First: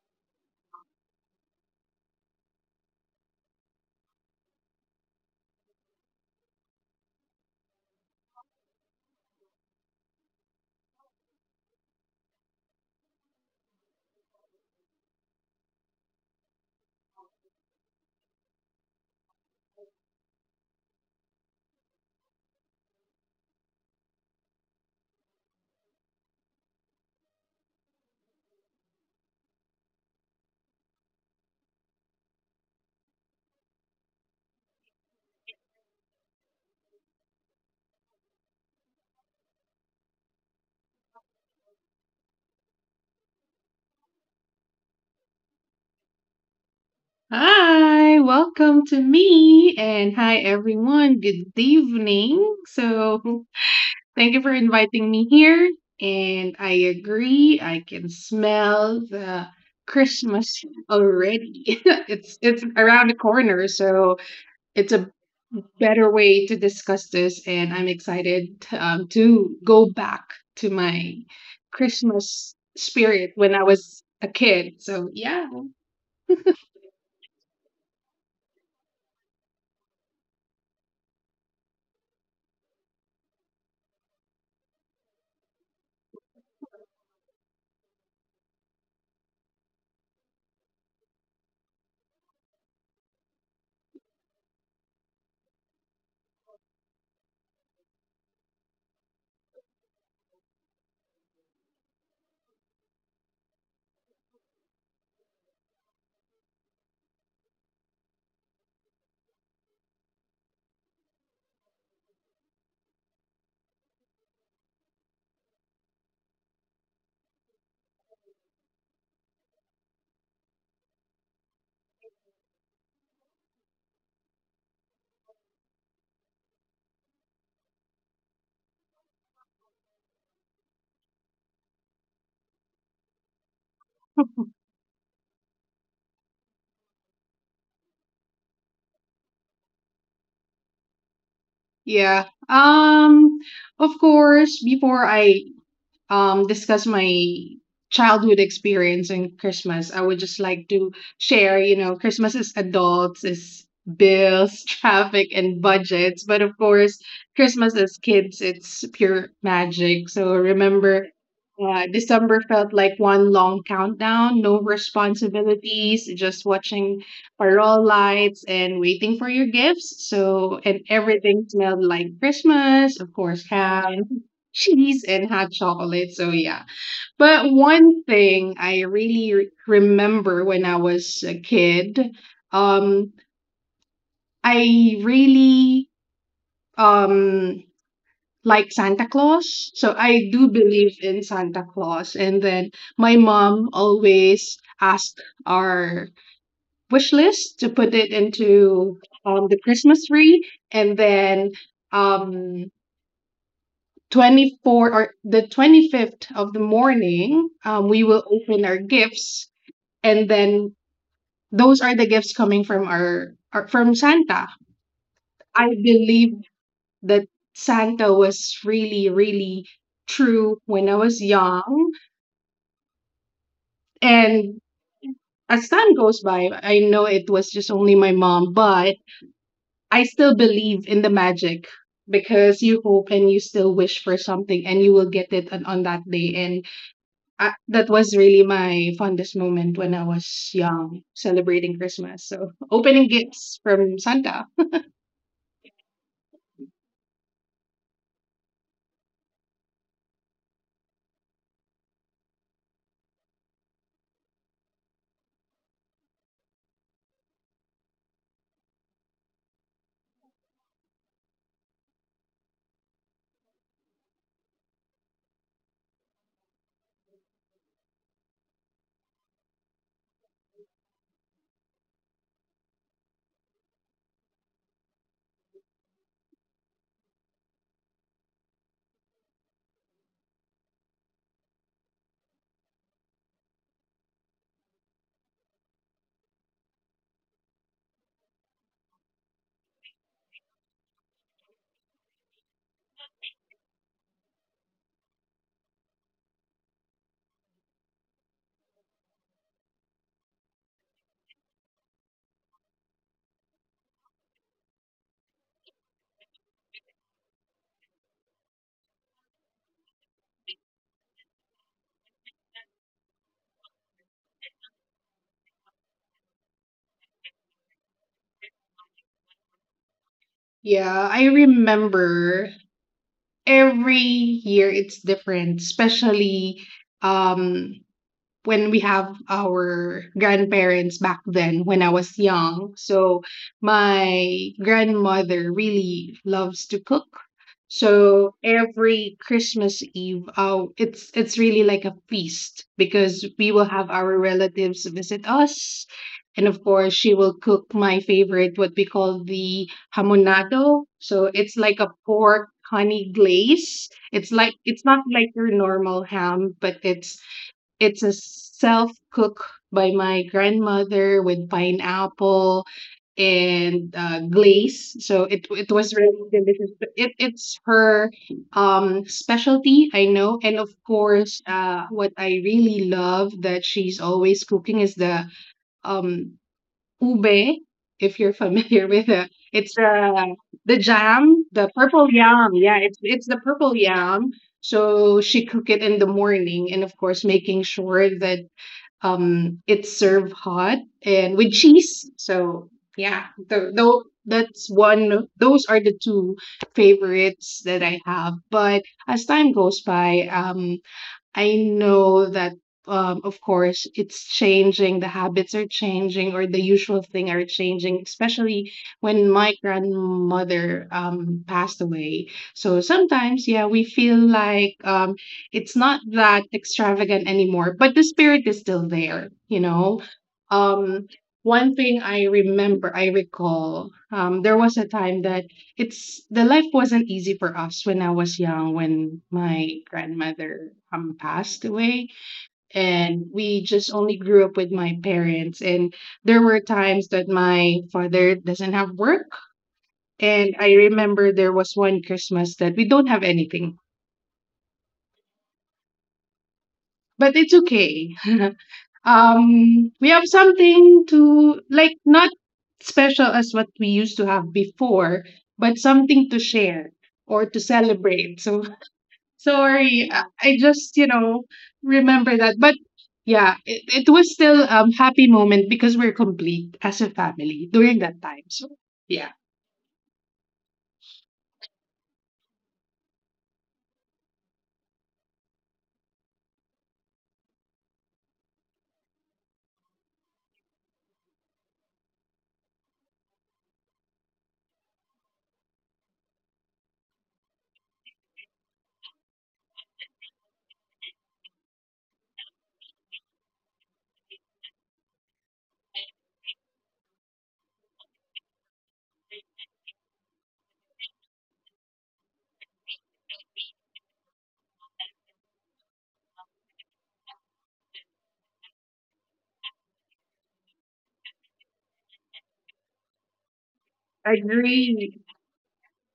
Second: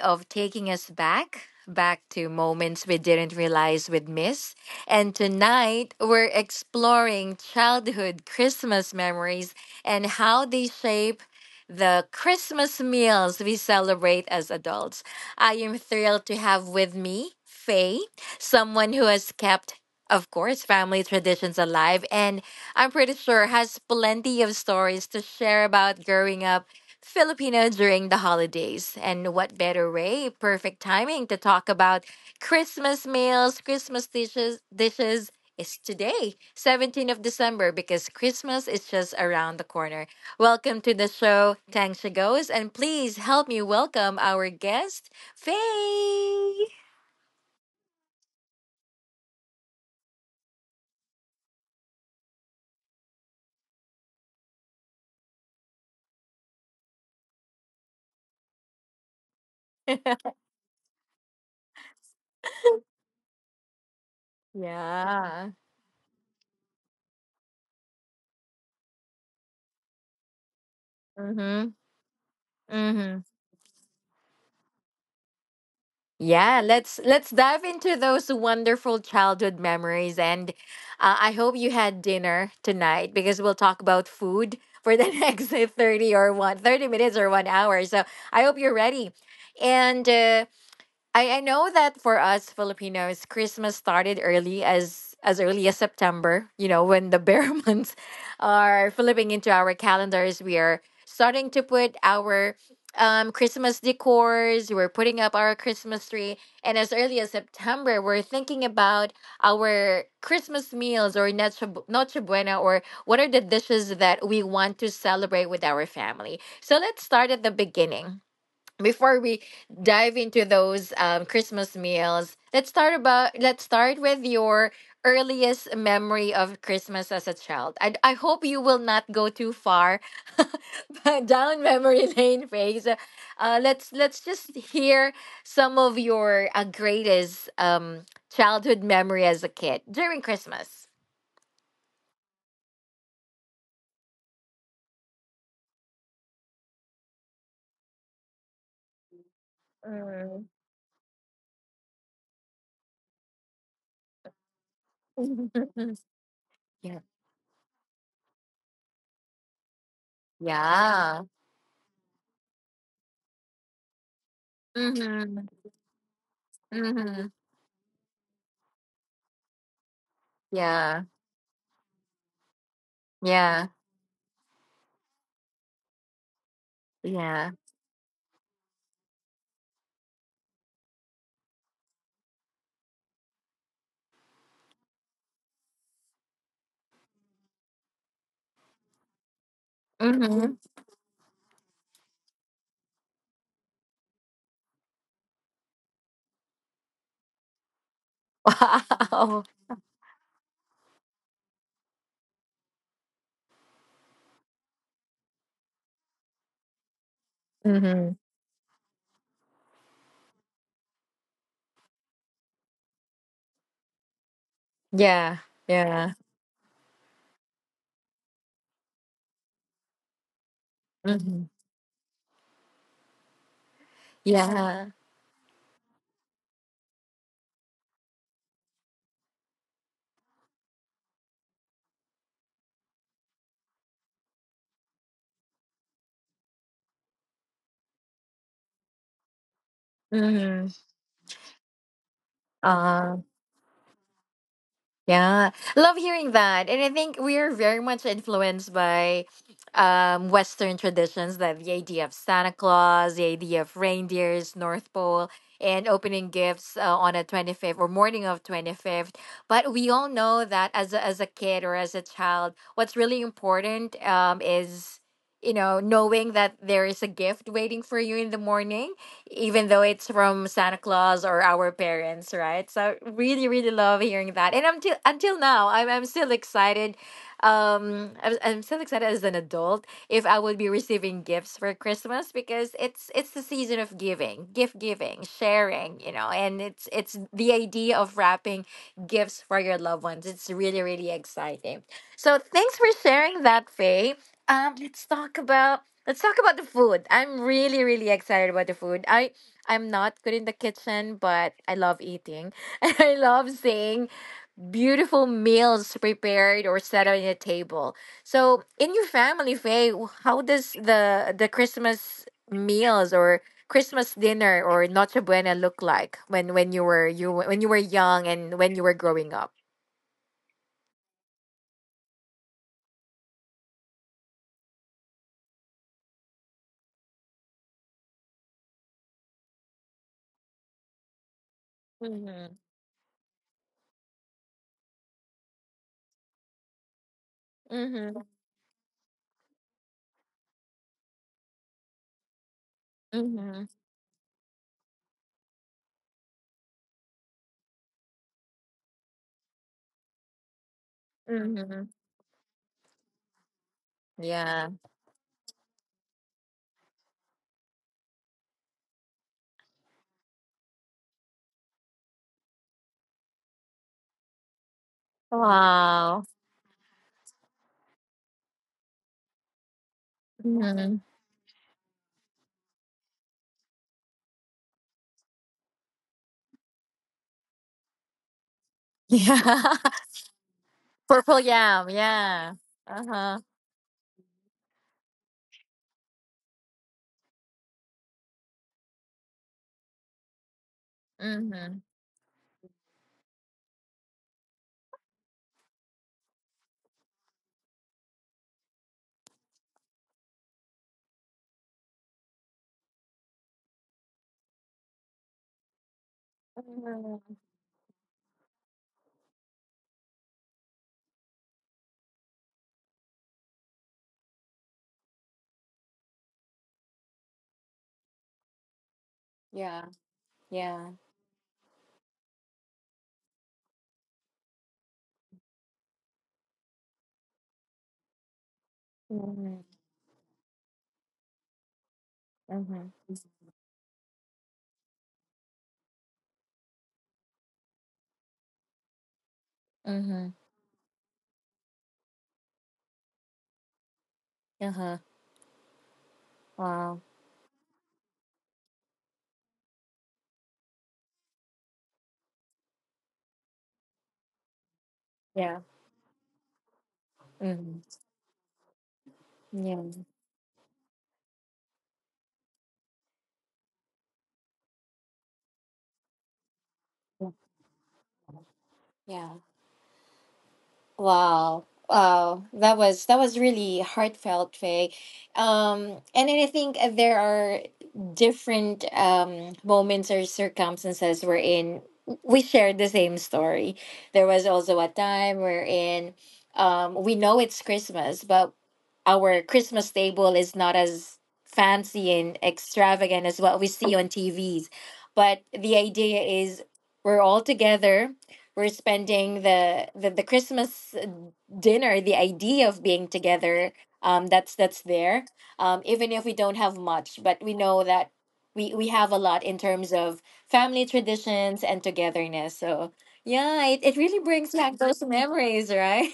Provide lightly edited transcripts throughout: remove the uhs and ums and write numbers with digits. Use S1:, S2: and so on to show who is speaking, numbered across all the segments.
S1: of taking us back, back to moments we didn't realize we'd miss. And tonight, we're exploring childhood Christmas memories and how they shape the Christmas meals we celebrate as adults. I am thrilled to have with me Faye, someone who has kept of course, family traditions alive, and I'm pretty sure has plenty of stories to share about growing up Filipino during the holidays. And what better way? Perfect timing to talk about Christmas meals, Christmas dishes, dishes is today, 17th of December, because Christmas is just around the corner. Welcome to the show, Tang Goes, and please help me welcome our guest, Faye.
S2: Hi, welcome to me and hi everyone. Good evening. So, thank you for inviting me here. And I agree, I can smell the Christmas already. It's around the corner, so it's a
S1: Yeah.
S2: better way to discuss this and I'm excited to go back to my
S1: Mm-hmm.
S2: Christmas spirit when I was a kid. So, yeah.
S1: Yeah, let's dive into those wonderful childhood memories, and I hope you had dinner tonight because we'll talk about food for the next 30 or 1 30 minutes or 1 hour. So I hope you're ready, and I know that for us Filipinos, Christmas started early as early as September, you know, when the bear months are flipping into our calendars. We are starting to put our Christmas decors, we're putting up our Christmas tree. And as early as September, we're thinking about our Christmas meals or Noche Buena or what are the dishes that we want to celebrate with our family. So let's start at the beginning before we dive into those Christmas meals, let's start with your earliest memory of Christmas as a child. I hope you will not go too far but down memory lane phase. Let's just hear some of your greatest childhood memory as a kid during Christmas.
S2: Yeah. Of course, before I discuss my childhood experience in Christmas, I would just
S1: Mm.
S2: like to share, you know, Christmas is adults, is bills, traffic, and budgets. But of
S1: Yeah.
S2: course, Christmas is kids, it's pure magic. So remember,
S1: Yeah.
S2: December felt like one long countdown, no
S1: Mhm.
S2: responsibilities, just watching
S1: Mhm.
S2: parole lights and waiting for your gifts. So, and
S1: Yeah.
S2: everything smelled like Christmas, of course,
S1: Yeah.
S2: ham, cheese and hot chocolate. So yeah.
S1: Yeah.
S2: But one thing I really remember when I was a kid, um, I really um like Santa Claus. So I do
S1: Mhm.
S2: believe in Santa Claus. And then my mom always asked our wish list to put it into
S1: Wow.
S2: the Christmas tree, and then um 24th or the 25th of the morning, we
S1: Mhm.
S2: will open our gifts, and then those are the gifts coming from our, from Santa.
S1: Yeah.
S2: I
S1: Yeah.
S2: believe that Santa was really, really true when I was
S1: Mhm.
S2: young, and
S1: Yeah.
S2: as time goes by, I know it was just only my mom, but I still believe in the magic because you hope and you still wish for something and you will get it on that day, and I, that was really my fondest moment when I was
S1: Mhm.
S2: young, celebrating Christmas. So, opening
S1: Uh
S2: gifts from Santa.
S1: Yeah, love hearing that. And I think we are very much influenced by Western traditions, that the idea of Santa Claus, the idea of reindeers, North Pole, and opening gifts on a 25th or morning of 25th. But we all know that as a kid or as a child, what's really important is, you know, knowing that there is a gift waiting for you in the morning even though it's from Santa Claus or our parents, right? So really, really love hearing that. And until now, I'm still excited. I'm still excited as an adult if I will be receiving gifts for Christmas because it's the season of giving, gift giving, sharing, you know, and it's the idea of wrapping gifts for your loved ones. It's really really exciting. So thanks for sharing that, Faye. Um, let's talk about. Let's talk about the food. I'm really, really excited about the food. I'm not good in the kitchen, but I love eating. And I love seeing beautiful meals prepared or set on a table. So in your family, Faye, how does the Christmas meals or Christmas dinner or Noche Buena look like when you were young and when you were growing up?
S2: Yeah, I remember every year it's different, especially um when we have our grandparents back then when I was
S1: Mm-hmm.
S2: young. So my grandmother really loves to cook.
S1: Mm-hmm.
S2: So every Christmas Eve, it's really like a feast because we
S1: Mm-hmm.
S2: will have our relatives visit us, and of course she will cook my favorite, what we call the hamonado. So it's like
S1: Mm-hmm.
S2: a pork honey glaze. It's like
S1: Yeah.
S2: it's not like your normal ham, but it's a self cook by my grandmother with pineapple and glaze. So it was
S1: Wow.
S2: really delicious. But it's her specialty, I know. And of course, what I really love that she's always cooking is the um ube, if you're familiar with it.
S1: Yeah.
S2: It's the
S1: Purple
S2: jam, the
S1: yam.
S2: purple yam.
S1: Yeah.
S2: Yeah, it's
S1: Uh
S2: it's
S1: huh.
S2: the purple yam. So she cook it in the morning, and of course, making sure that it's served hot and with
S1: Mhm.
S2: cheese. So yeah, the that's one. Those are the two favorites that I have. But as time goes by, I know that, of course, it's changing, the habits are changing, or the usual thing
S1: Mhm.
S2: are changing, especially when my grandmother passed away. So sometimes, yeah, we feel like it's not that extravagant anymore, but the spirit is still there, you
S1: Yeah.
S2: know?
S1: Yeah.
S2: Um, One thing I remember, I recall, there was a time that it's the life wasn't easy for us when I was young, when
S1: Mhm.
S2: my grandmother passed away,
S1: Mhm.
S2: and we just only grew up with my parents, and there were times that my father doesn't have work,
S1: Mhm.
S2: and I remember there was one Christmas that we don't have anything,
S1: Uh huh. Wow.
S2: but it's okay. We have something to, like, not special as what we used to have before,
S1: Yeah.
S2: but something to share or to
S1: Mhm.
S2: celebrate, so.
S1: Yeah.
S2: Sorry, I just remember that. But yeah, it was still happy moment because we're complete as a
S1: Yeah.
S2: family during that time. So
S1: Yeah.
S2: yeah,
S1: Wow. Wow. That was really heartfelt, Faye. And then I think there are different moments or circumstances wherein we shared the same story. There was also a time wherein we know it's Christmas, but our Christmas table is not as fancy and extravagant as what we see on TVs. But the idea is we're all together, we're spending the Christmas dinner, the idea of being together, that's there. Even if we don't have much, but we know that we have a lot in terms of family traditions and togetherness. So yeah, it really
S2: I
S1: brings back those
S2: agree.
S1: memories, right?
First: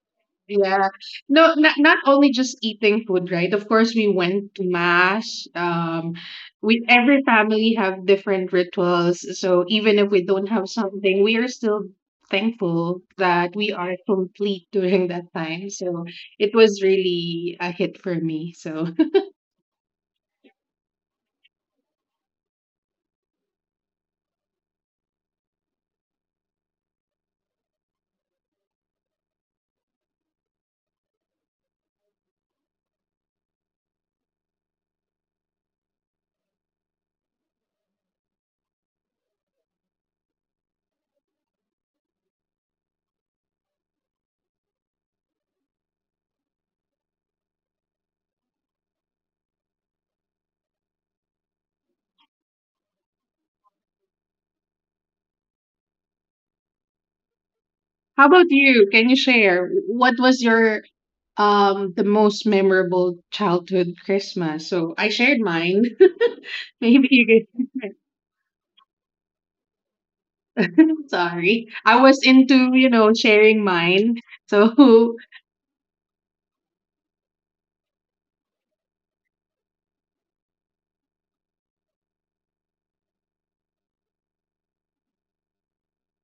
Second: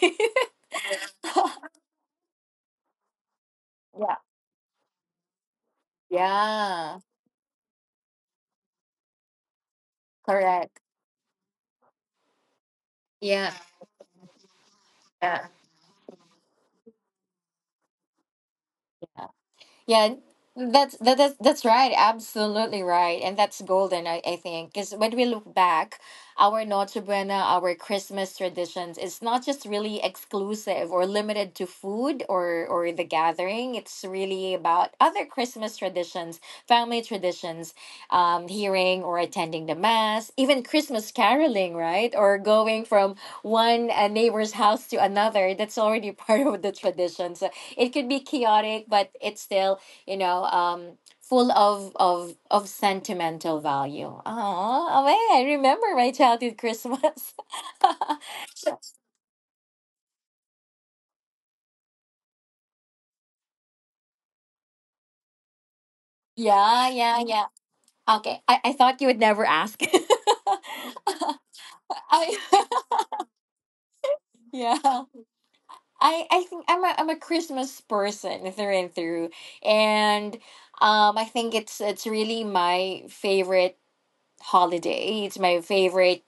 S2: Yeah. No, not only just eating food, right? Of course we
S1: Yeah.
S2: went to mass. We
S1: Yeah.
S2: every family have different rituals. So even if we don't have
S1: Correct.
S2: something, we are still thankful
S1: Yeah.
S2: that we are complete during that
S1: Yeah.
S2: time. So it was really a hit for me. So,
S1: Yeah, that's that, that's right. Absolutely right, and that's golden. I think because when we look back, our Noche Buena, our Christmas traditions, it's not just really exclusive or limited to food or the gathering. It's really about other Christmas traditions, family traditions, hearing or attending the mass, even Christmas caroling, right? Or going from one neighbor's house to another. That's already part of the tradition. So it could be chaotic, but it's still, you know, full of of sentimental value. Oh, oh man, I remember my childhood Christmas.
S2: how about you? Can you share what was your the most memorable childhood Christmas? So I shared mine.
S1: Yeah,
S2: Maybe
S1: yeah,
S2: you
S1: yeah.
S2: could.
S1: Okay, I thought you would never ask.
S2: Sorry, I was
S1: I
S2: into sharing mine.
S1: yeah.
S2: So.
S1: I think I'm a Christmas person through and through, and I think it's really my favorite holiday. It's my favorite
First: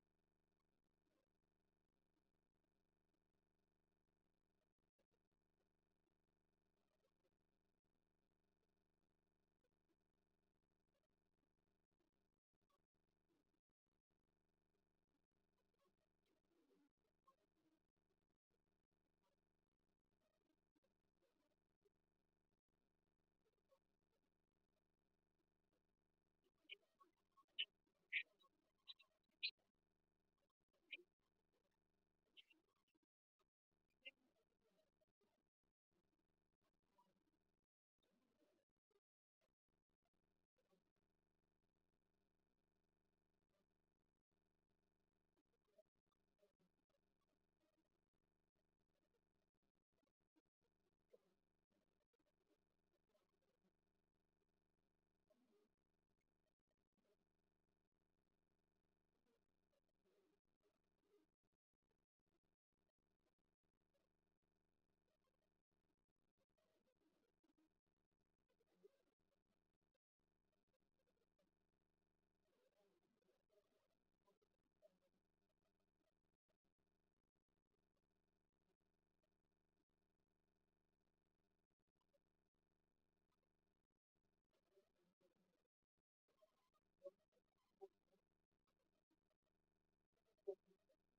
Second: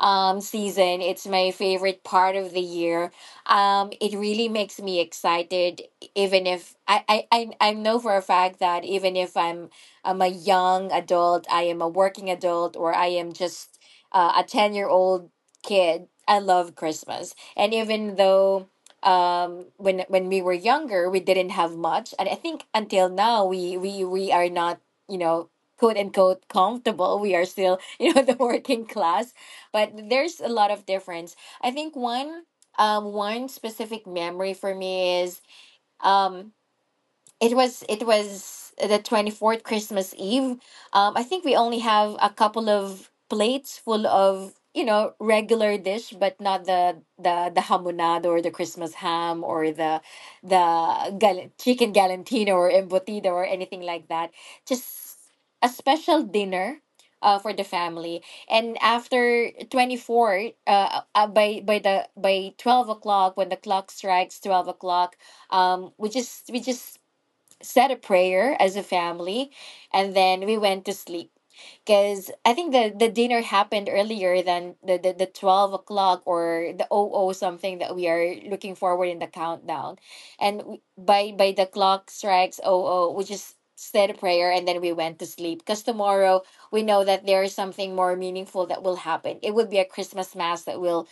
S1: season. It's my favorite part of the year. It really makes me excited, even if I know for a fact that even if I'm a young adult, I am a working adult, or I am just a 10-year-old kid, I love Christmas. And even though when we were younger we didn't have much, and I think until now we are not, you know, quote unquote comfortable, we are still you know the working class, but there's a lot of difference. I think one specific memory for me is um it was the 24th Christmas Eve. I think we only have a couple of plates full of, you know, regular dish but not the hamonado or the Christmas ham or the chicken galantino or embutido or anything like that, just a special dinner for the family. And after 24 by the by 12 o'clock, when the clock strikes 12 o'clock, we just said a prayer as a family, and then we went to sleep. Because I think the dinner happened earlier than the 12 o'clock or the 00 zero something that we are looking forward in the countdown. And by the clock strikes 00, zero, we just said a prayer and then we went to sleep. Because tomorrow we know that there is something more meaningful that will happen. It would be a Christmas mass that we'll,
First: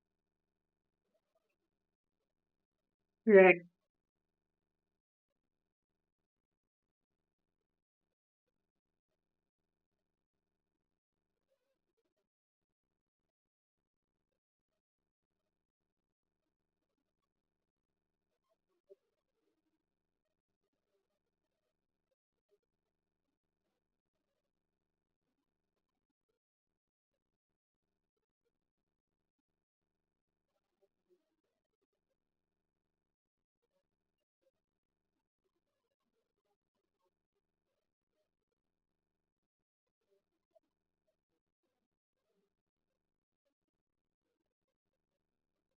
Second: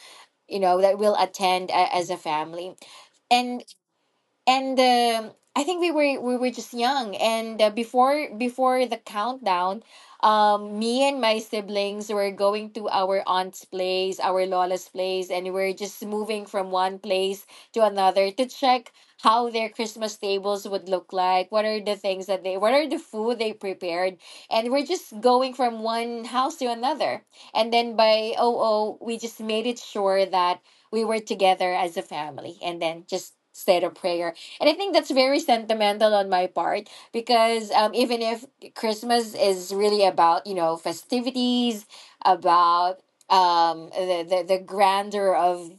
S1: you know, that we'll attend as a family.
S2: Right.
S1: And I think we were just young, and before before the countdown, me and my siblings were going to our aunt's place, our lola's place, and we were just moving from one place to another to check how their Christmas tables would look like. What are the things that they? What are the food they prepared? And we're just going from one house to another, and then by oh oh, we just made it sure that we were together as a family, and then just said a prayer. And I think that's very sentimental on my part because even if Christmas is really about, you know, festivities, about the grandeur of,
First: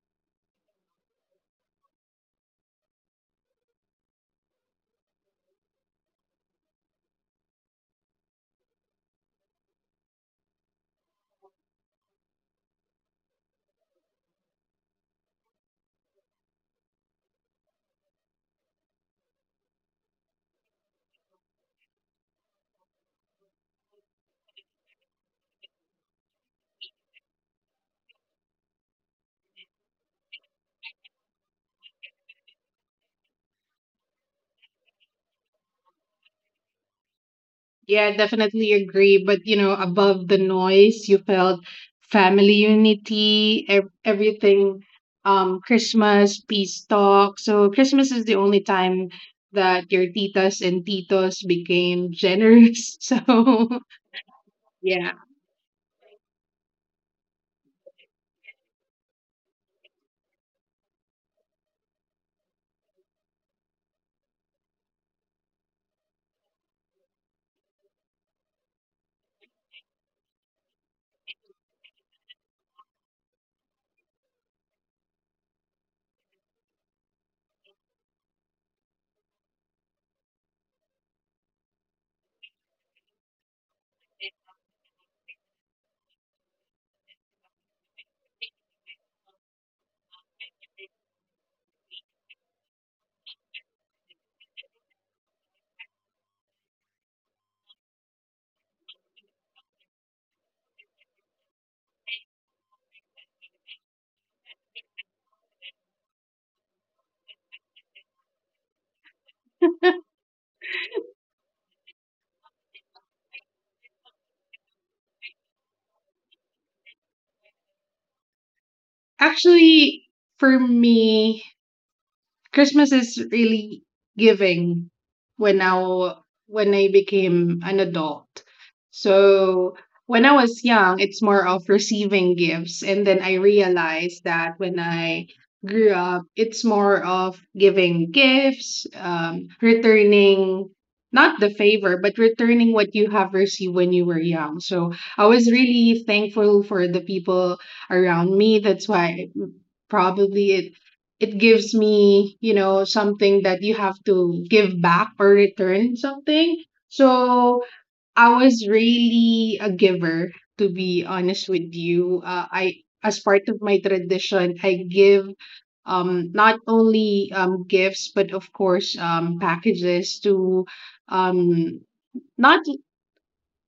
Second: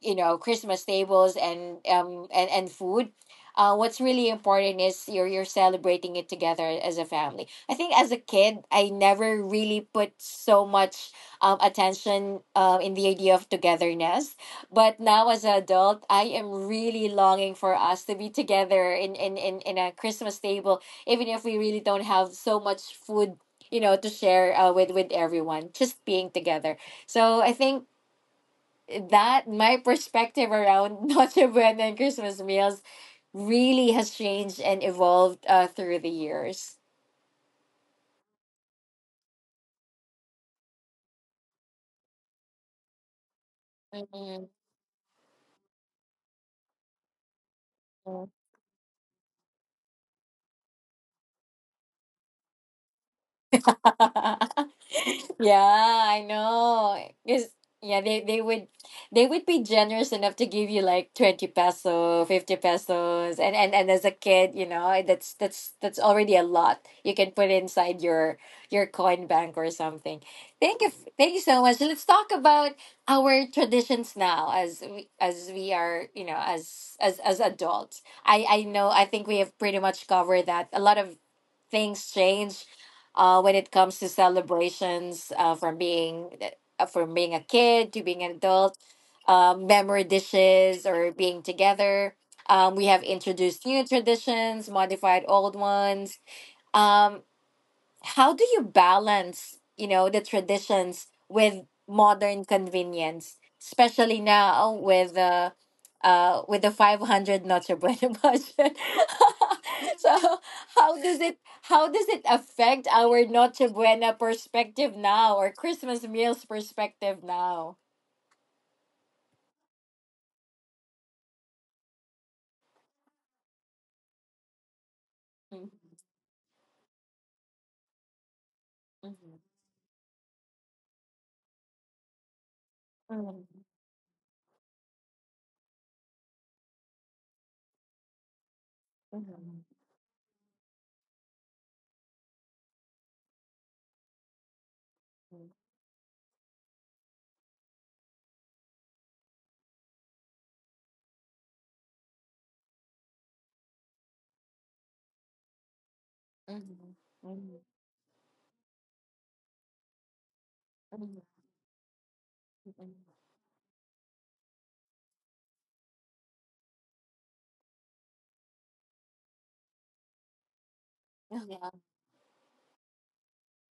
S1: you know, Christmas tables and, and food, what's really important is you're celebrating it together as a family. I think as a kid, I never really put so much attention in the idea of togetherness, but now as an adult, I am really longing for us to be together in a Christmas table, even if we really don't have so much food, you know, to share with with everyone, just being together. So I think that my perspective around Noche Buena and Christmas meals really has changed and evolved through the years.
S2: Yeah, I definitely agree. But above the noise, you felt family unity, everything. Christmas, peace talk. So Christmas is
S1: Mhm.
S2: the only time that your titas and titos became generous. So yeah,
S1: Yeah, I know. Because yeah, they would be generous enough to give you like 20 peso, 50 pesos. And as a kid, you know, eh, that's that's already a lot. You can put inside your coin bank or something. Thank you. Thank you so much. Let's talk about our traditions now as we are, you know, as as adults. I know I think we have pretty much covered that. A lot of things change when it comes to celebrations from being a kid to being an adult, memory dishes or being together. We have introduced new traditions, modified old ones. um how do you balance, you know, the traditions with modern convenience, especially now with the 500 Noche Buena budget? So how does it, how does it affect our Noche Buena perspective now or Christmas meals perspective now?
S2: actually, for me, Christmas is really giving when
S1: Mhm.
S2: I when I became an adult. So when I was young, it's more of receiving gifts, and then I
S1: Mhm.
S2: realized that when I grew up, it's more of giving gifts,
S1: mhm, mhm,
S2: returning not the favor, but returning what you have received when you were young. So I was really thankful for the people around me. That's why probably it gives me something that you have to give back or return something,
S1: mhm, mhm,
S2: so I was really a giver, to be
S1: mhm,
S2: honest with you.
S1: mhm,
S2: I
S1: mhm.
S2: As part of my tradition I give, not only gifts but of course packages to,
S1: Yeah.
S2: um not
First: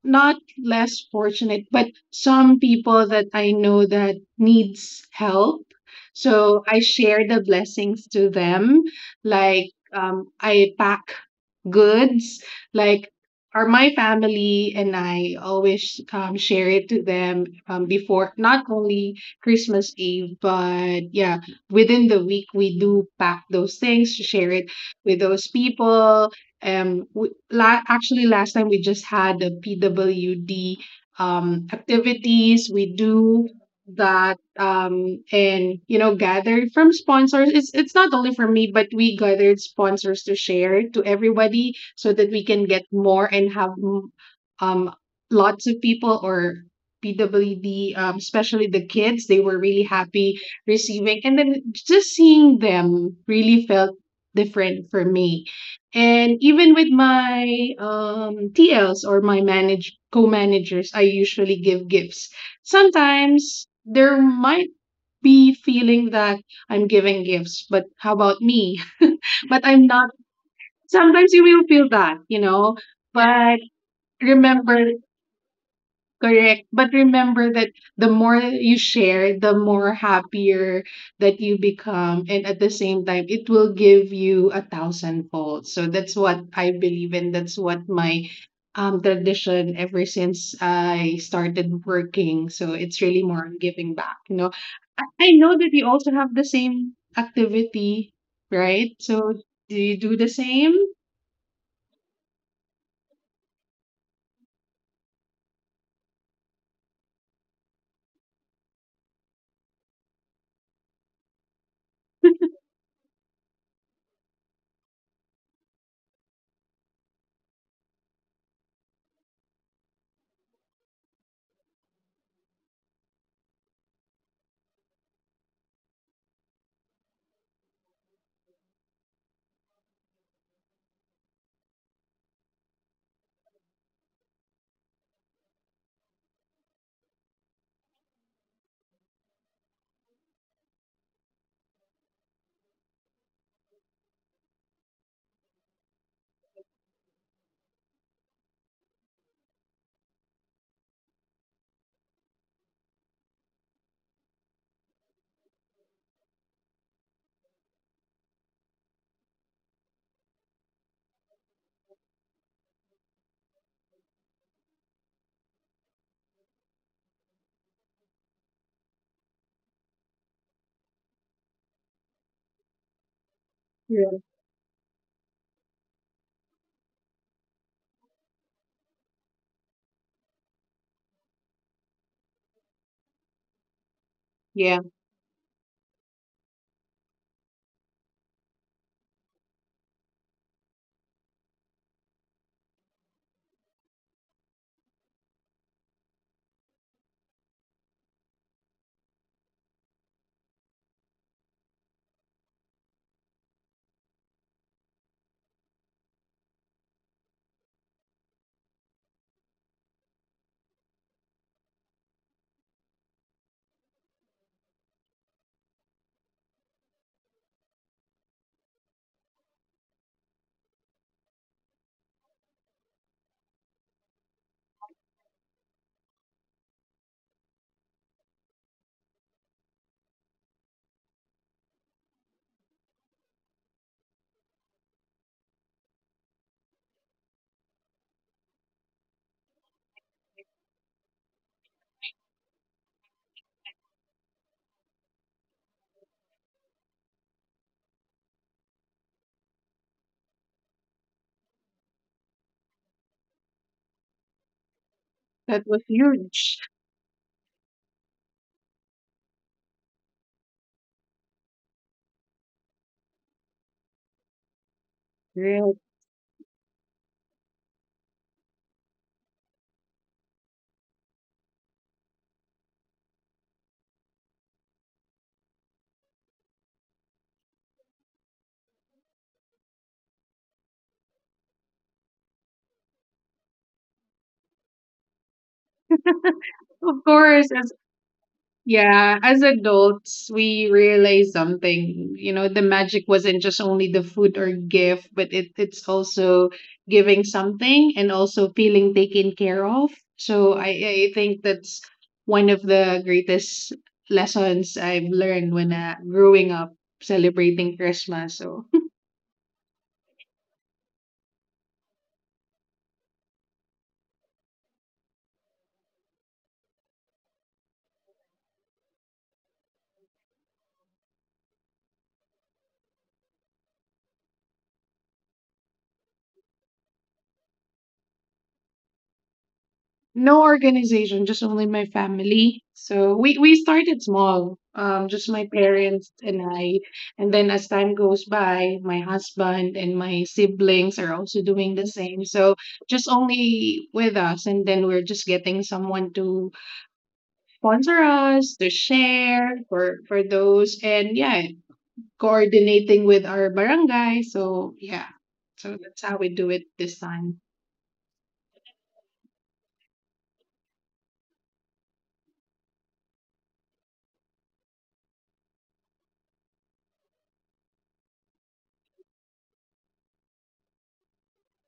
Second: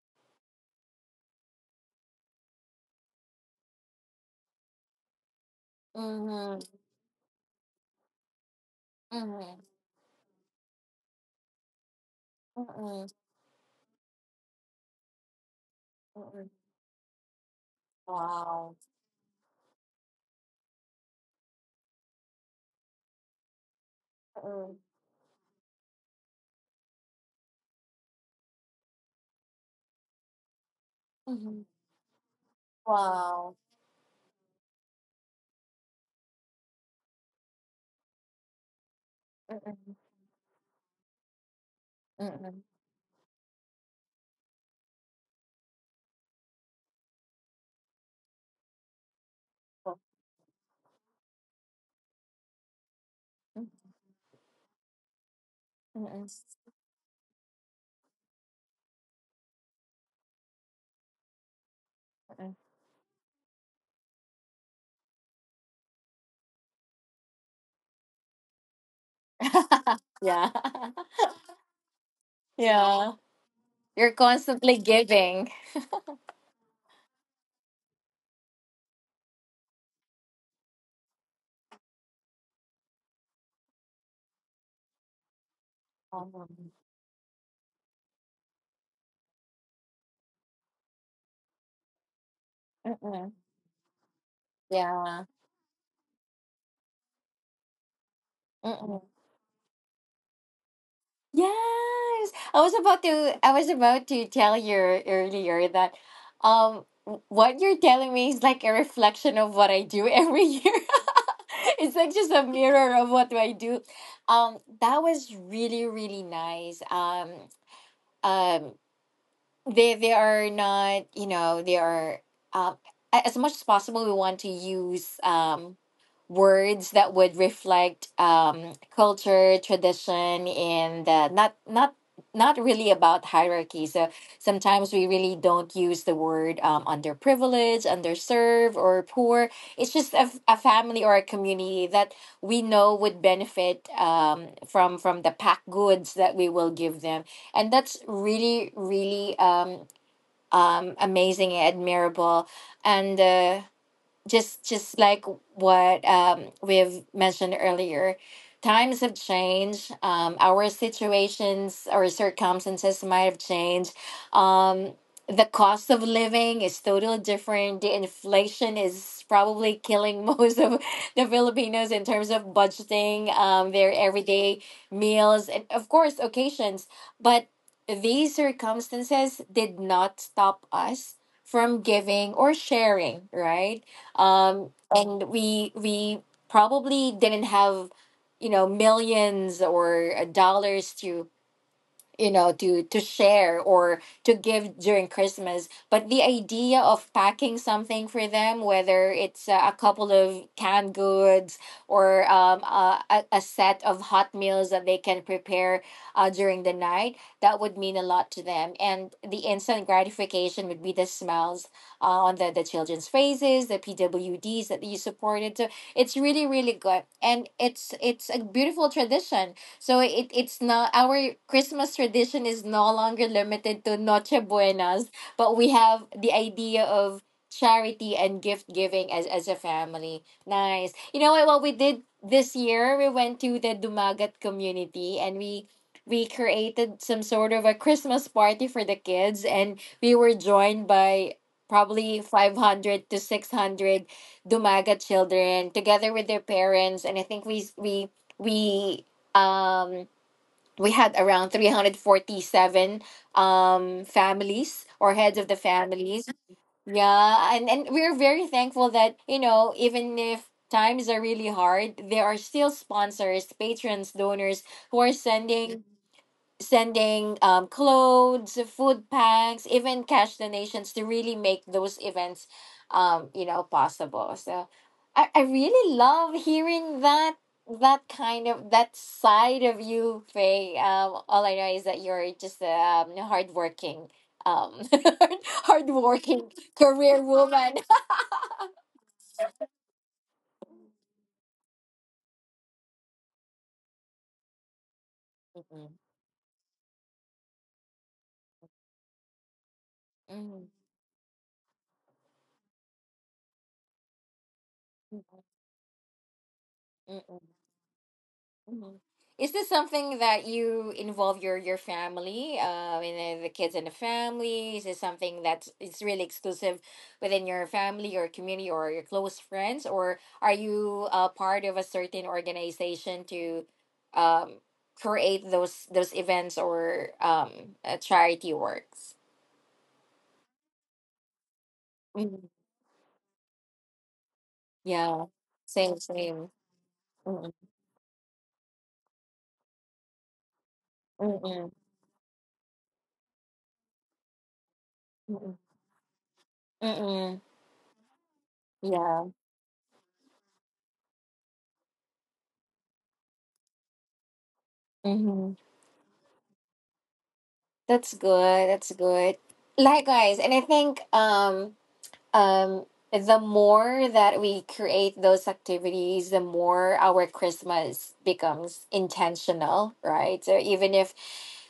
S2: not less fortunate, but some people that I know that needs help.
S1: Mhm,
S2: So I share the blessings to them.
S1: mhm,
S2: Like, I pack goods.
S1: mhm,
S2: Like, are my family and I always
S1: mhm.
S2: share it to them before not
S1: Wow.
S2: only Christmas Eve, but yeah, within the week we do pack those things to share it
S1: Mm.
S2: with those people. We, actually, last time we just had the PWD
S1: mhm.
S2: activities we do
S1: Wow.
S2: that, and gathered from sponsors, it's not only for me but we gathered
S1: Mm-mm.
S2: sponsors to share to everybody so that we
S1: Mm-mm.
S2: can get more and have, um lots of people or PWD, especially the kids. They were really
S1: Oh.
S2: happy receiving, and then just seeing them really
S1: mm,
S2: felt different for me. And
S1: Mm-mm.
S2: even with my TLs or my manage co-managers, I usually give gifts.
S1: Mm-mm.
S2: Sometimes there might be feeling that I'm giving gifts, but how about me? But I'm not.
S1: Yeah.
S2: Sometimes you will feel that.
S1: Yeah.
S2: But
S1: You're constantly
S2: remember
S1: giving.
S2: Correct. But remember that the more you share, the more happier that you become. And at the same time, it will give you a thousandfold. So that's
S1: Um,
S2: what I believe in. That's what my tradition ever since I started working. So it's really
S1: mm-mm.
S2: more on giving back. You know, I,
S1: Yeah.
S2: I know that you also have the same activity, right?
S1: Mm-mm.
S2: So do you do the same?
S1: Yes. I was about to tell you earlier that what you're telling me is like a reflection of what I do every year. It's like just a mirror of what do I do. That was really really nice. Um they are not, they are, um, as much as possible we want to use words that would reflect culture, tradition, and not really about hierarchy. So sometimes we really don't use the word underprivileged, underserved, or poor. It's just a family or a community that we know would benefit from the packed goods that we will give them. And that's really really amazing, admirable, and just like what we've mentioned earlier. Times have changed. Our situations or circumstances might have changed. um, the cost of living is totally different. The inflation is probably killing most of the Filipinos in terms of budgeting their
S2: Yeah.
S1: everyday meals, and of course occasions. But these circumstances did not stop us from giving or sharing, right?
S2: Yeah.
S1: And we probably didn't have, millions or dollars to share or to give during Christmas. But the idea of packing something for them, whether it's a couple of canned goods, or a set of hot meals that they can prepare during the night, that would mean a lot to them. And the instant gratification would be the smiles the children's faces, the PWDs that you supported. So it's really really good, and it's a beautiful tradition. So it it's not our Christmas tradition is no longer limited to Noche Buenas, but we have the idea of charity and gift giving as a family. Nice. You know what? What we did this year, we went to the Dumagat community, and we created some sort of a Christmas party for the kids, and we were joined by probably 500 to 600 Dumagat children together with their parents. And I think we um, we had around 347 families, or heads of
S2: That
S1: the
S2: was
S1: families.
S2: huge.
S1: Yeah, and we're very thankful that, you know, even if times are really hard, there are still sponsors, patrons, donors who are
S2: Right.
S1: sending clothes, food packs, even cash donations to really make those events, you know, possible. So I really love hearing that side of you, Faye. All I know is that you're just a, hardworking, um, hardworking
S2: Of
S1: career
S2: course, as
S1: woman.
S2: Yeah, as adults, we realize something. The magic wasn't just only the food or gift, but it's also giving something and also feeling taken care of. So
S1: Mm-mm,
S2: I think that's one of the greatest lessons I've learned when growing up
S1: mm-mm.
S2: celebrating Christmas. So,
S1: Mhm. Is this something that you involve your family, and the kids in the family? Is this something that's it's really exclusive within your family, your community, or your close friends? Or are you, part of a certain organization to, um, create those events or charity works?
S2: no organization, just only my
S1: Mhm.
S2: family. So we started small, just
S1: Yeah,
S2: my
S1: same,
S2: parents and
S1: same.
S2: I. And then
S1: Mm-mm.
S2: as time goes by, my husband and my siblings are also doing
S1: Mm-mm.
S2: the same. So just only with us, and then we're just getting
S1: Mm-mm.
S2: someone to
S1: Mm-mm.
S2: sponsor us, to
S1: Yeah.
S2: share for those, and yeah, coordinating with our barangay. So yeah,
S1: Mm-hmm.
S2: so that's how we do it this time.
S1: That's good. That's good. Likewise. And I think, um, the more that we create those activities, the more our Christmas becomes intentional, right? So even if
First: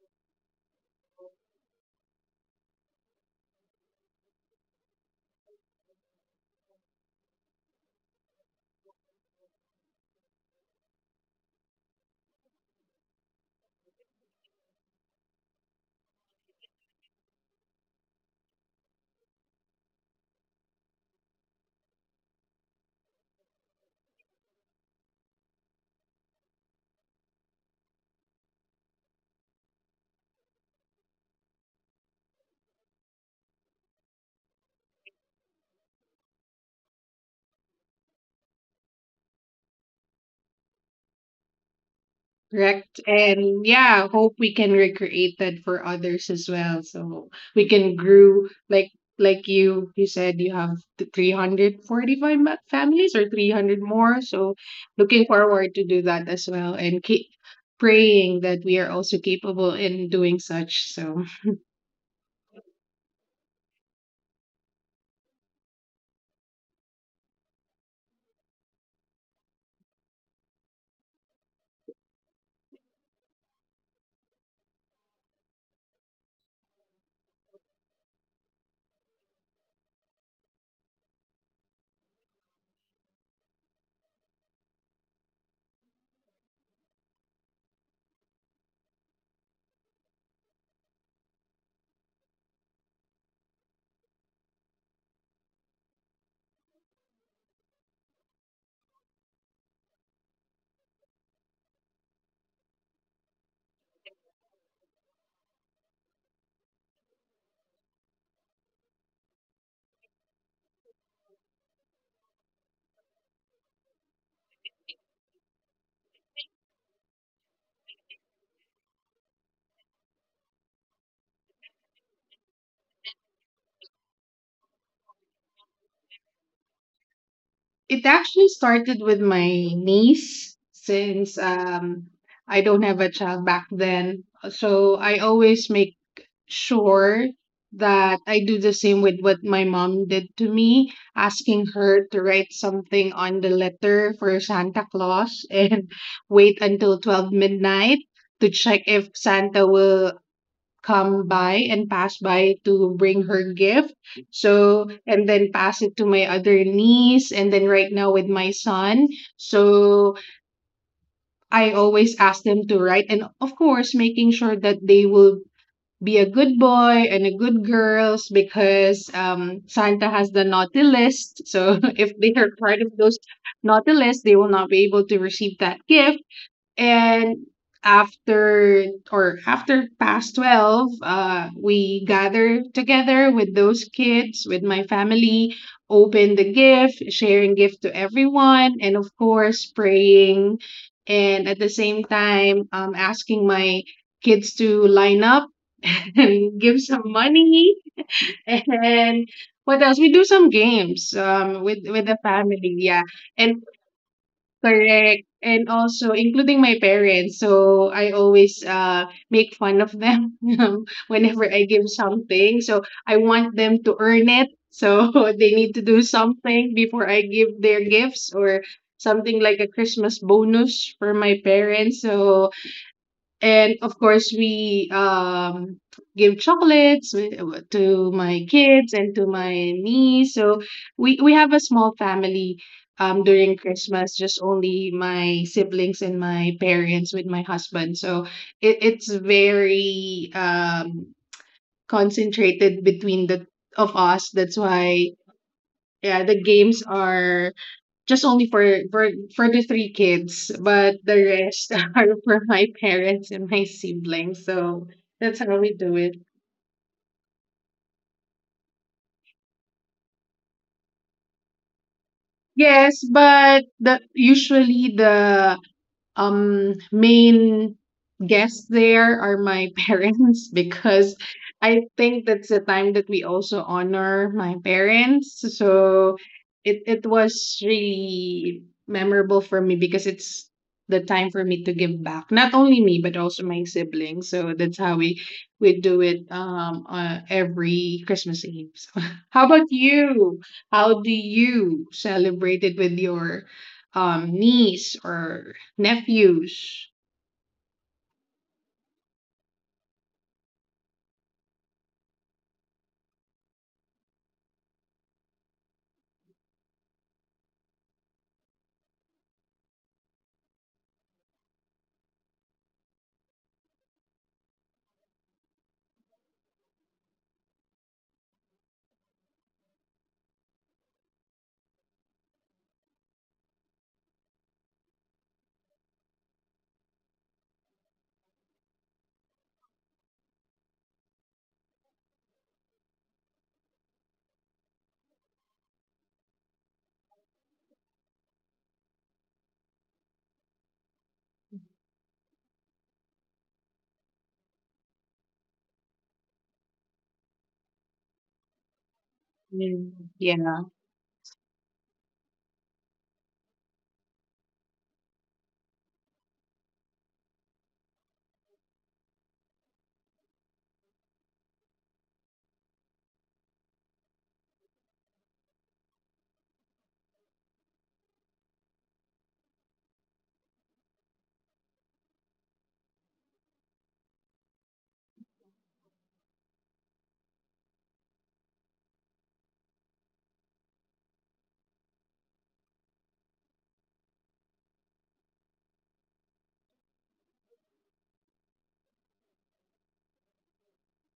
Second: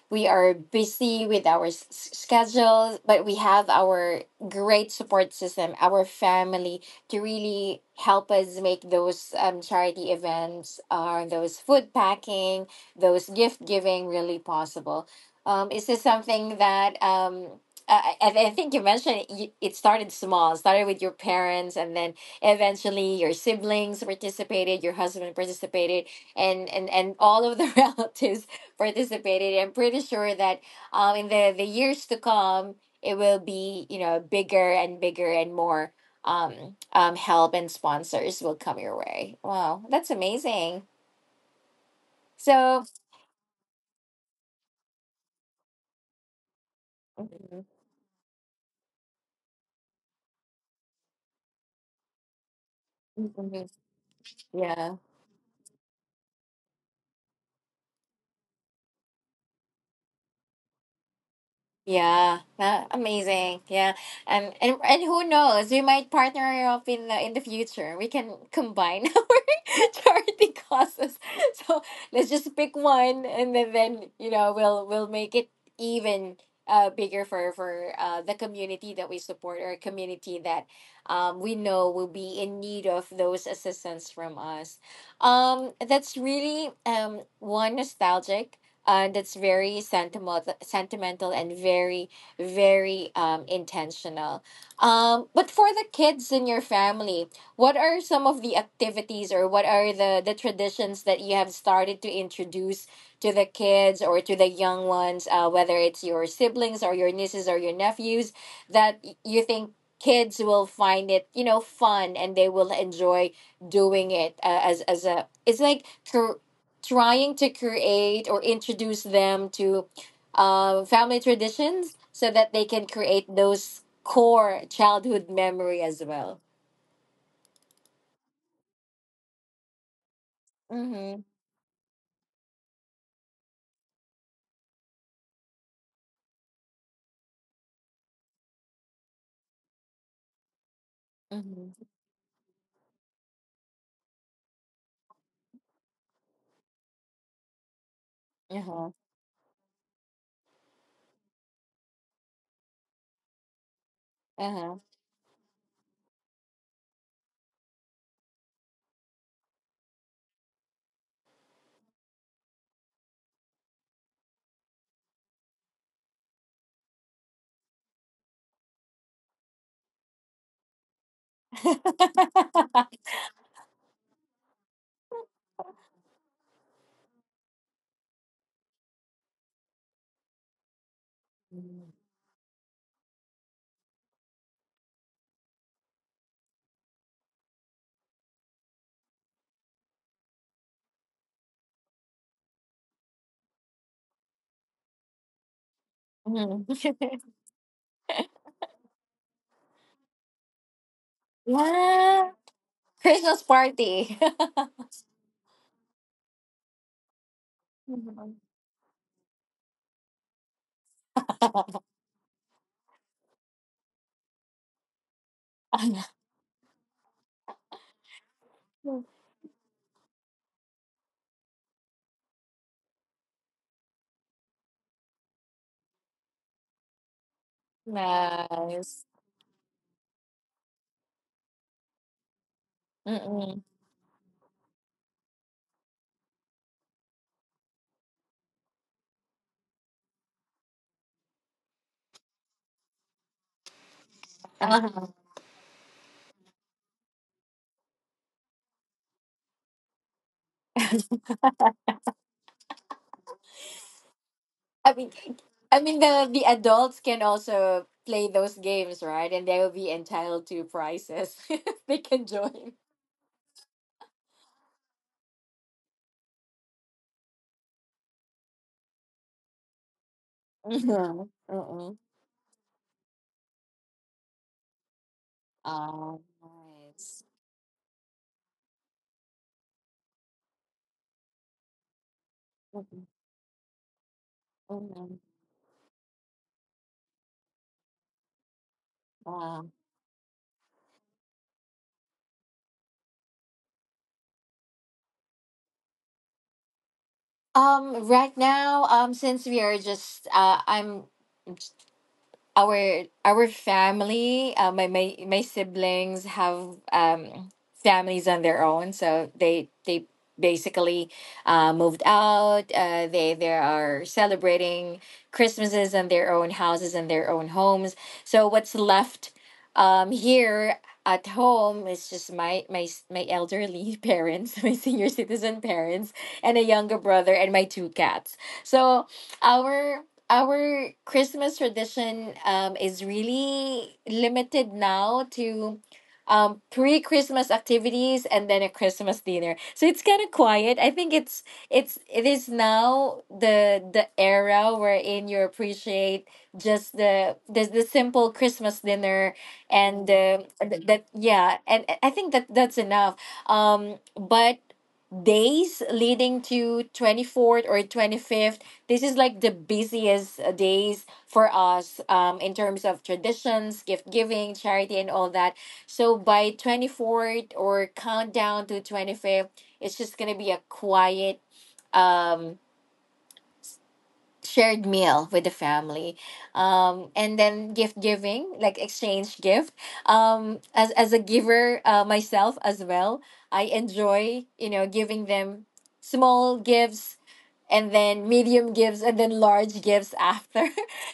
S1: we are busy with our schedules, but we have our great support system, our family, to really help us make those charity events, or those food packing, those gift giving really possible. Is this something that I think you mentioned it, it started small. Started with your parents, and then eventually your siblings participated, your husband participated, and all of the relatives participated. I'm pretty sure that, in the years to come, it will be, you know, bigger and bigger, and more help and sponsors will come your way. Wow, that's amazing. So.
S2: Correct. And yeah, hope we can recreate that for others as well. So we
S1: Mhm.
S2: can grow like like you said you have 345 families or
S1: Mhm.
S2: 300 more. So
S1: Yeah.
S2: looking forward to do that as well and keep praying that we are also capable in doing such. So
S1: Yeah, amazing. Yeah, and who knows? We might partner up in the future. We can combine our charity causes. So let's just pick one, and then you know, we'll make it even, bigger, for the community that we support, or community that we know will be in need of those assistance from us. That's really, one nostalgic, that's very sentimental, sentimental, and very, very, intentional. But for the kids in your family, what are some of the activities, or what are the traditions that you have started to introduce to the kids or to the young ones, whether it's your siblings or your nieces or your nephews, that you think kids will find it, you know, fun, and they will enjoy doing it, as a, it's like, cur- trying to create or introduce them to family traditions, so that they can create those core childhood memory as well.
S2: it actually started with my niece
S1: Mm-hmm.
S2: since I don't have a child back then. So I always make sure that I do the same with what my mom did to me, asking
S1: Mm-hmm.
S2: her to write something on the letter for Santa Claus and wait until 12 midnight to check
S1: Uh-huh.
S2: if Santa will come by and pass by to bring her gift.
S1: Uh-huh.
S2: So, and then pass it to my other niece, and then right now with my son. So, I always ask them to write, and of course, making sure that they will be a good boy and a good girls because Santa has the naughty list. So if they are part of those naughty list, they will not be able to receive that gift. And after or after past 12, we gather together with those kids, with my family, open the gift, sharing gift to everyone, and of course, praying. And at the same time, asking my kids to line up and
S1: Mhm.
S2: give some money. And what else? We do some games with the
S1: Yeah.
S2: family. Yeah.
S1: Christmas
S2: And
S1: party.
S2: Correct. And also, including my parents. So, I
S1: Mhm.
S2: always make fun of them whenever I give something. So, I want them to earn it. So, they need to do something before I give their gifts or something, like a Christmas bonus for my parents. So, and of course we give chocolates to my kids
S1: Nice.
S2: and to my niece, so we have a small family during
S1: Mm-mm.
S2: Christmas, just only my siblings and my parents with my husband, so it's very concentrated between the of us. That's why,
S1: Uh-huh.
S2: yeah, the games are just only for for for the three kids, but the rest are for my parents and my siblings. So
S1: I mean,
S2: that's how we
S1: I
S2: do
S1: mean
S2: it.
S1: the adults can also play those games, right? And they will be entitled to prizes if they can join.
S2: Yes, but the usually the main guests there are my parents because
S1: Mhm.
S2: I
S1: Mhm.
S2: think that's the time that we also honor my parents. So
S1: Oh,
S2: it
S1: nice.
S2: was really memorable for me because it's the time for me to give back. Not only me
S1: Mhm.
S2: but also my siblings. So that's how we
S1: Mhm.
S2: we do it every Christmas Eve. So, how about
S1: Wow.
S2: you? How do you celebrate it with your niece or nephews?
S1: Right now, since we are just, I'm our family, my my my siblings have families on their own, so they basically moved out. They are celebrating Christmases and their own houses and their own homes. So what's left, here at home, is just my elderly parents, my senior citizen parents, and a younger brother, and my two cats. So our our Christmas tradition, is really limited now to pre Christmas activities and then a Christmas dinner. So it's kind of quiet. I think it is now the era wherein you appreciate just the simple Christmas dinner, and
S2: Mm, yeah.
S1: that, yeah. And I think that that's enough. But days leading to 24th or 25th, this is like the busiest, days for us, in terms of traditions, gift giving, charity, and all that. So by 24th or countdown to 25th, it's just gonna be a quiet um shared meal with the family, and then gift giving, like exchange gift. As a giver, myself as well, I enjoy, you know, giving them small gifts, and then medium gives, and then large gives after.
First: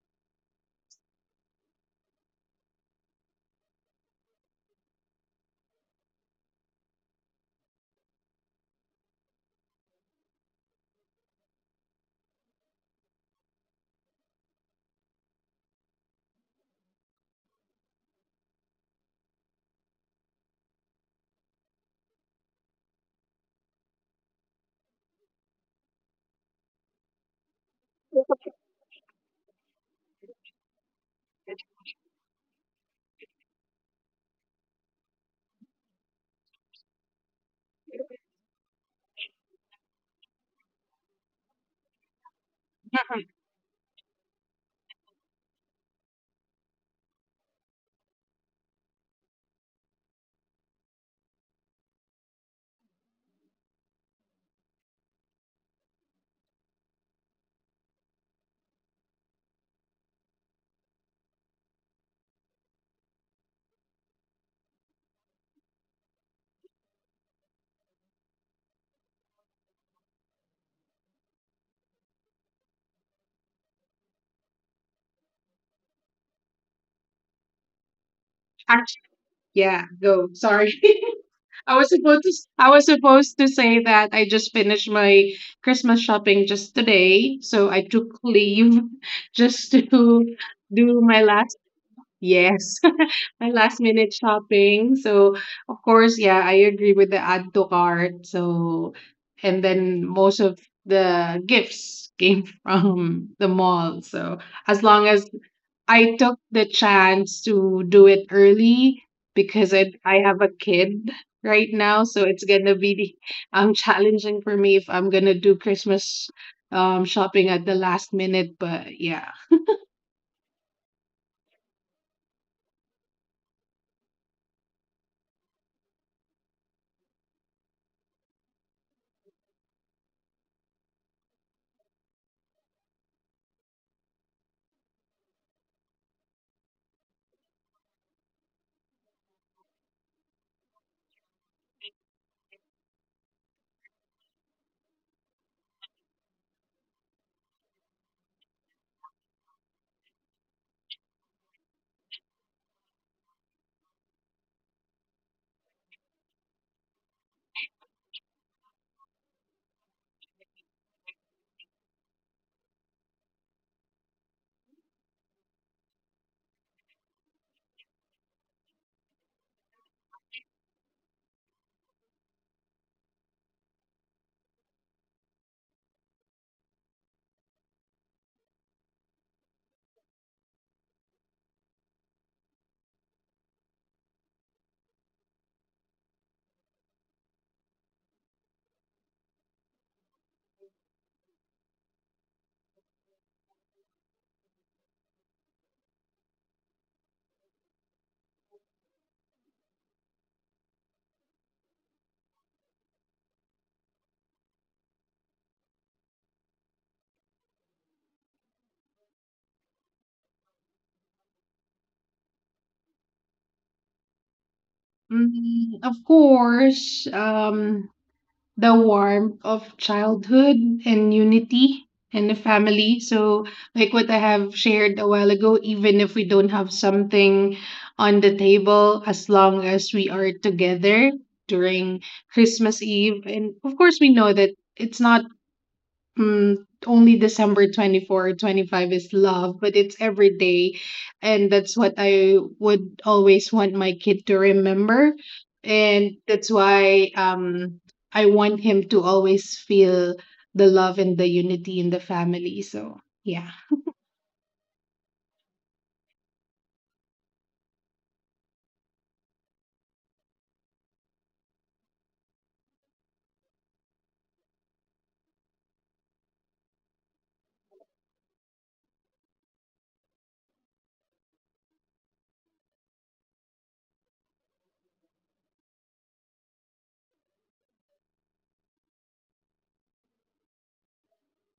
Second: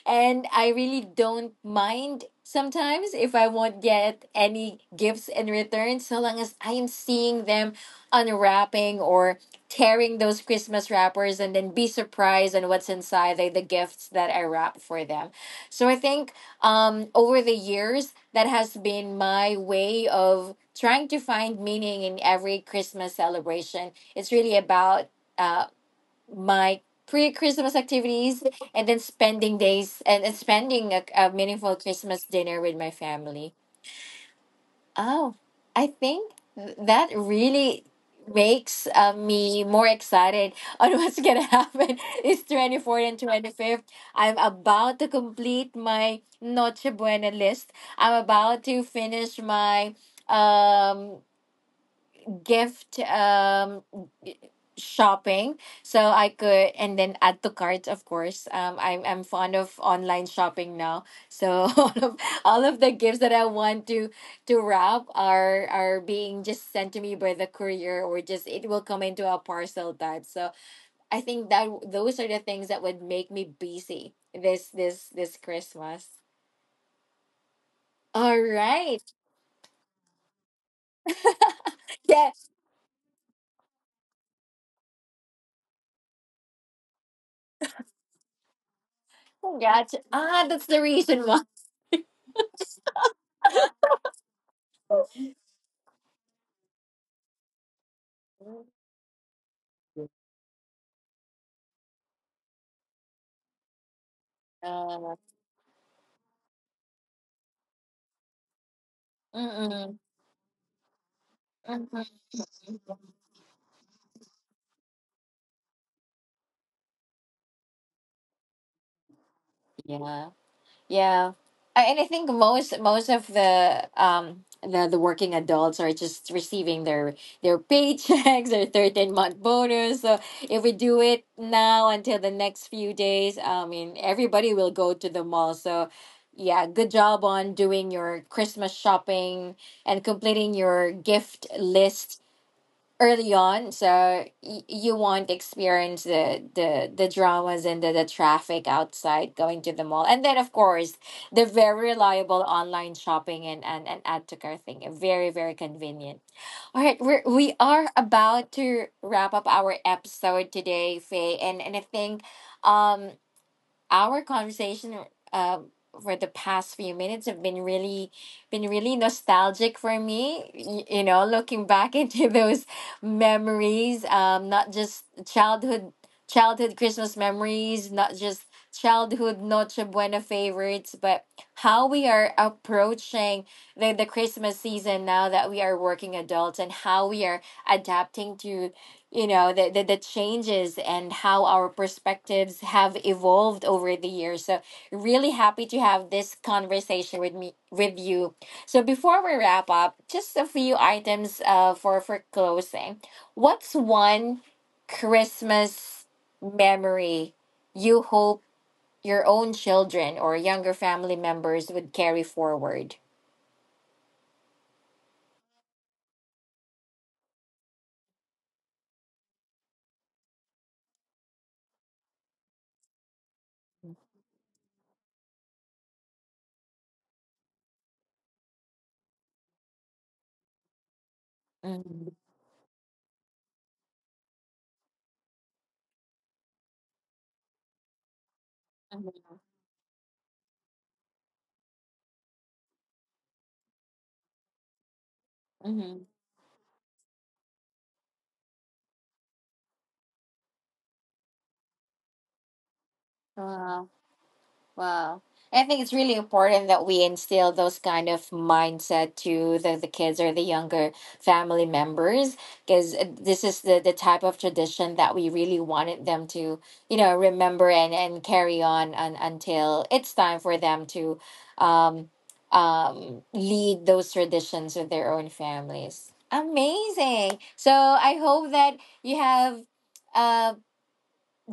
S1: And I really don't mind sometimes if I won't get any gifts in return, so long as I am seeing them unwrapping or tearing those Christmas wrappers, and then be surprised on what's inside, like the gifts that I wrap for them. So I think, over the years that has been my way of trying to find meaning in every Christmas celebration. It's really about uh, my pre-Christmas activities, and then spending days, and spending a meaningful Christmas dinner with my family. Oh, I think that really makes, me more excited on what's gonna happen. It's 24th and 25th. I'm about to complete my Noche Buena list. I'm about to finish my, um gift, shopping, so I could, and then add to cart, of course. I'm fond of online shopping now. So all of all of the gifts that I want to wrap, are being just sent to me by the courier, or just it will come into a parcel type. So I think that those are the things that would make me busy this, Christmas. All
S2: Actually,
S1: right.
S2: yeah, go. Sorry. I was supposed to
S1: Yes.
S2: I was supposed to say that I just finished my Christmas shopping just today, so I took leave just to
S1: Gotcha. Ah, that's the
S2: do my
S1: reason why.
S2: last yes. My last minute shopping. So, of course, yeah, I agree with the add to cart.
S1: uh,
S2: So, and then most of the gifts came from the mall. So, as long
S1: mm-mm,
S2: as I took the chance to do it early, because
S1: mm-mm.
S2: I have a kid right now, so it's gonna be challenging for me if I'm gonna do Christmas shopping at the last minute, but yeah.
S1: Yeah. Yeah. And I think most of the working adults are just receiving their paychecks, their 13-month bonus. So if we do it now until the next few days, I mean, everybody will go to the mall. So yeah, good job on doing your Christmas shopping and completing your gift list early on, so you won't experience the dramas and the traffic outside going to the mall, and then of course the very reliable online shopping, and and add to cart thing, very very convenient. All right, we are about to wrap up our episode today, Faye. And I think, um our conversation, uh, for the past few minutes have been really, nostalgic for me, looking back into those memories. Not just childhood Christmas memories, not just childhood Noche Buena favorites, but how we are approaching the Christmas season now that we are working adults, and how we are adapting to, the changes, and how our perspectives have evolved over the years. So really happy to have this conversation with me, with you. So before we wrap up, just a few items, for closing. What's one Christmas memory you hope your own children or younger family members would carry forward?
S2: Of course, the warmth of childhood and unity and the family. So, like what I have shared a while ago, even if we don't have something on the table, as long as we are together during
S1: Mhm.
S2: Christmas Eve, and of course, we know that it's not, mm, only December 24 or 25 is
S1: Mhm.
S2: love, but it's every day. And that's what I would always want my kid to remember. And
S1: Mhm.
S2: that's why I want him to always feel the love and the unity in the family. So, yeah.
S1: Wow. Wow. I think it's really important that we instill those kind of mindset to the kids or the younger family members, because this is the type of tradition that we really wanted them to, remember, and carry on, until it's time for them to, um, lead those traditions with their own families. Amazing. So I hope that you have, uh,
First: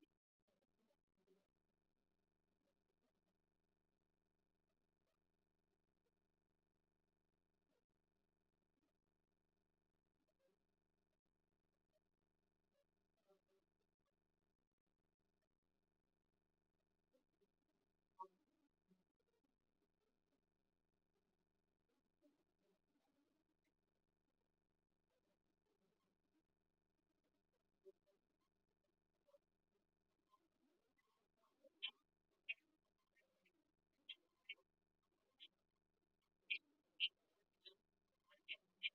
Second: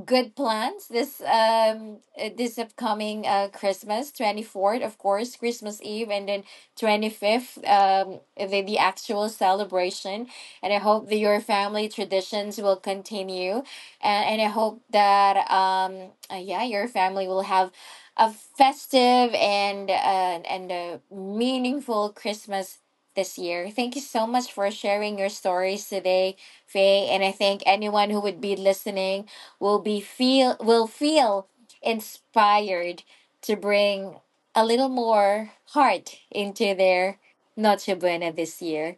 S1: good plans this, this upcoming Christmas, 24th, of course, Christmas Eve, and then 25th, the actual celebration. And I hope that your family traditions will continue, and I hope that, yeah, your family will have a festive and, and a meaningful Christmas this year. Thank you so much for sharing your stories today, Faye. And I thank anyone who would be listening will feel inspired to bring a little more heart into their Noche Buena this year.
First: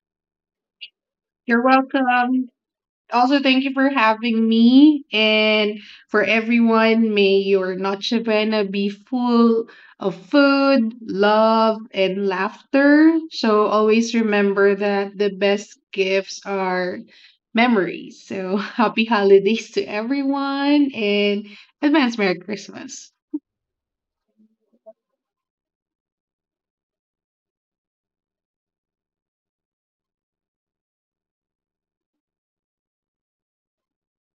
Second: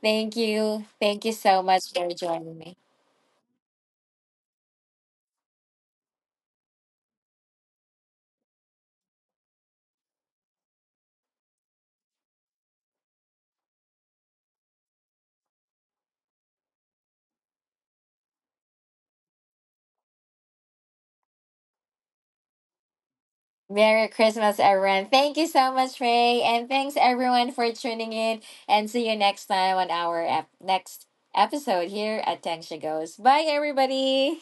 S1: Thank you. Thank you so
S2: You're
S1: much for
S2: welcome.
S1: joining me.
S2: Also, thank you for having me. And for everyone, may your Noche Buena be full of food, love, and laughter. So always remember that the best gifts are memories. So, happy holidays to everyone and advance Merry Christmas.
S1: Merry Christmas, everyone. Thank you so much, Ray. And thanks, everyone, for tuning in. And see you next time on our next episode here at Tangsha Goes. Bye, everybody.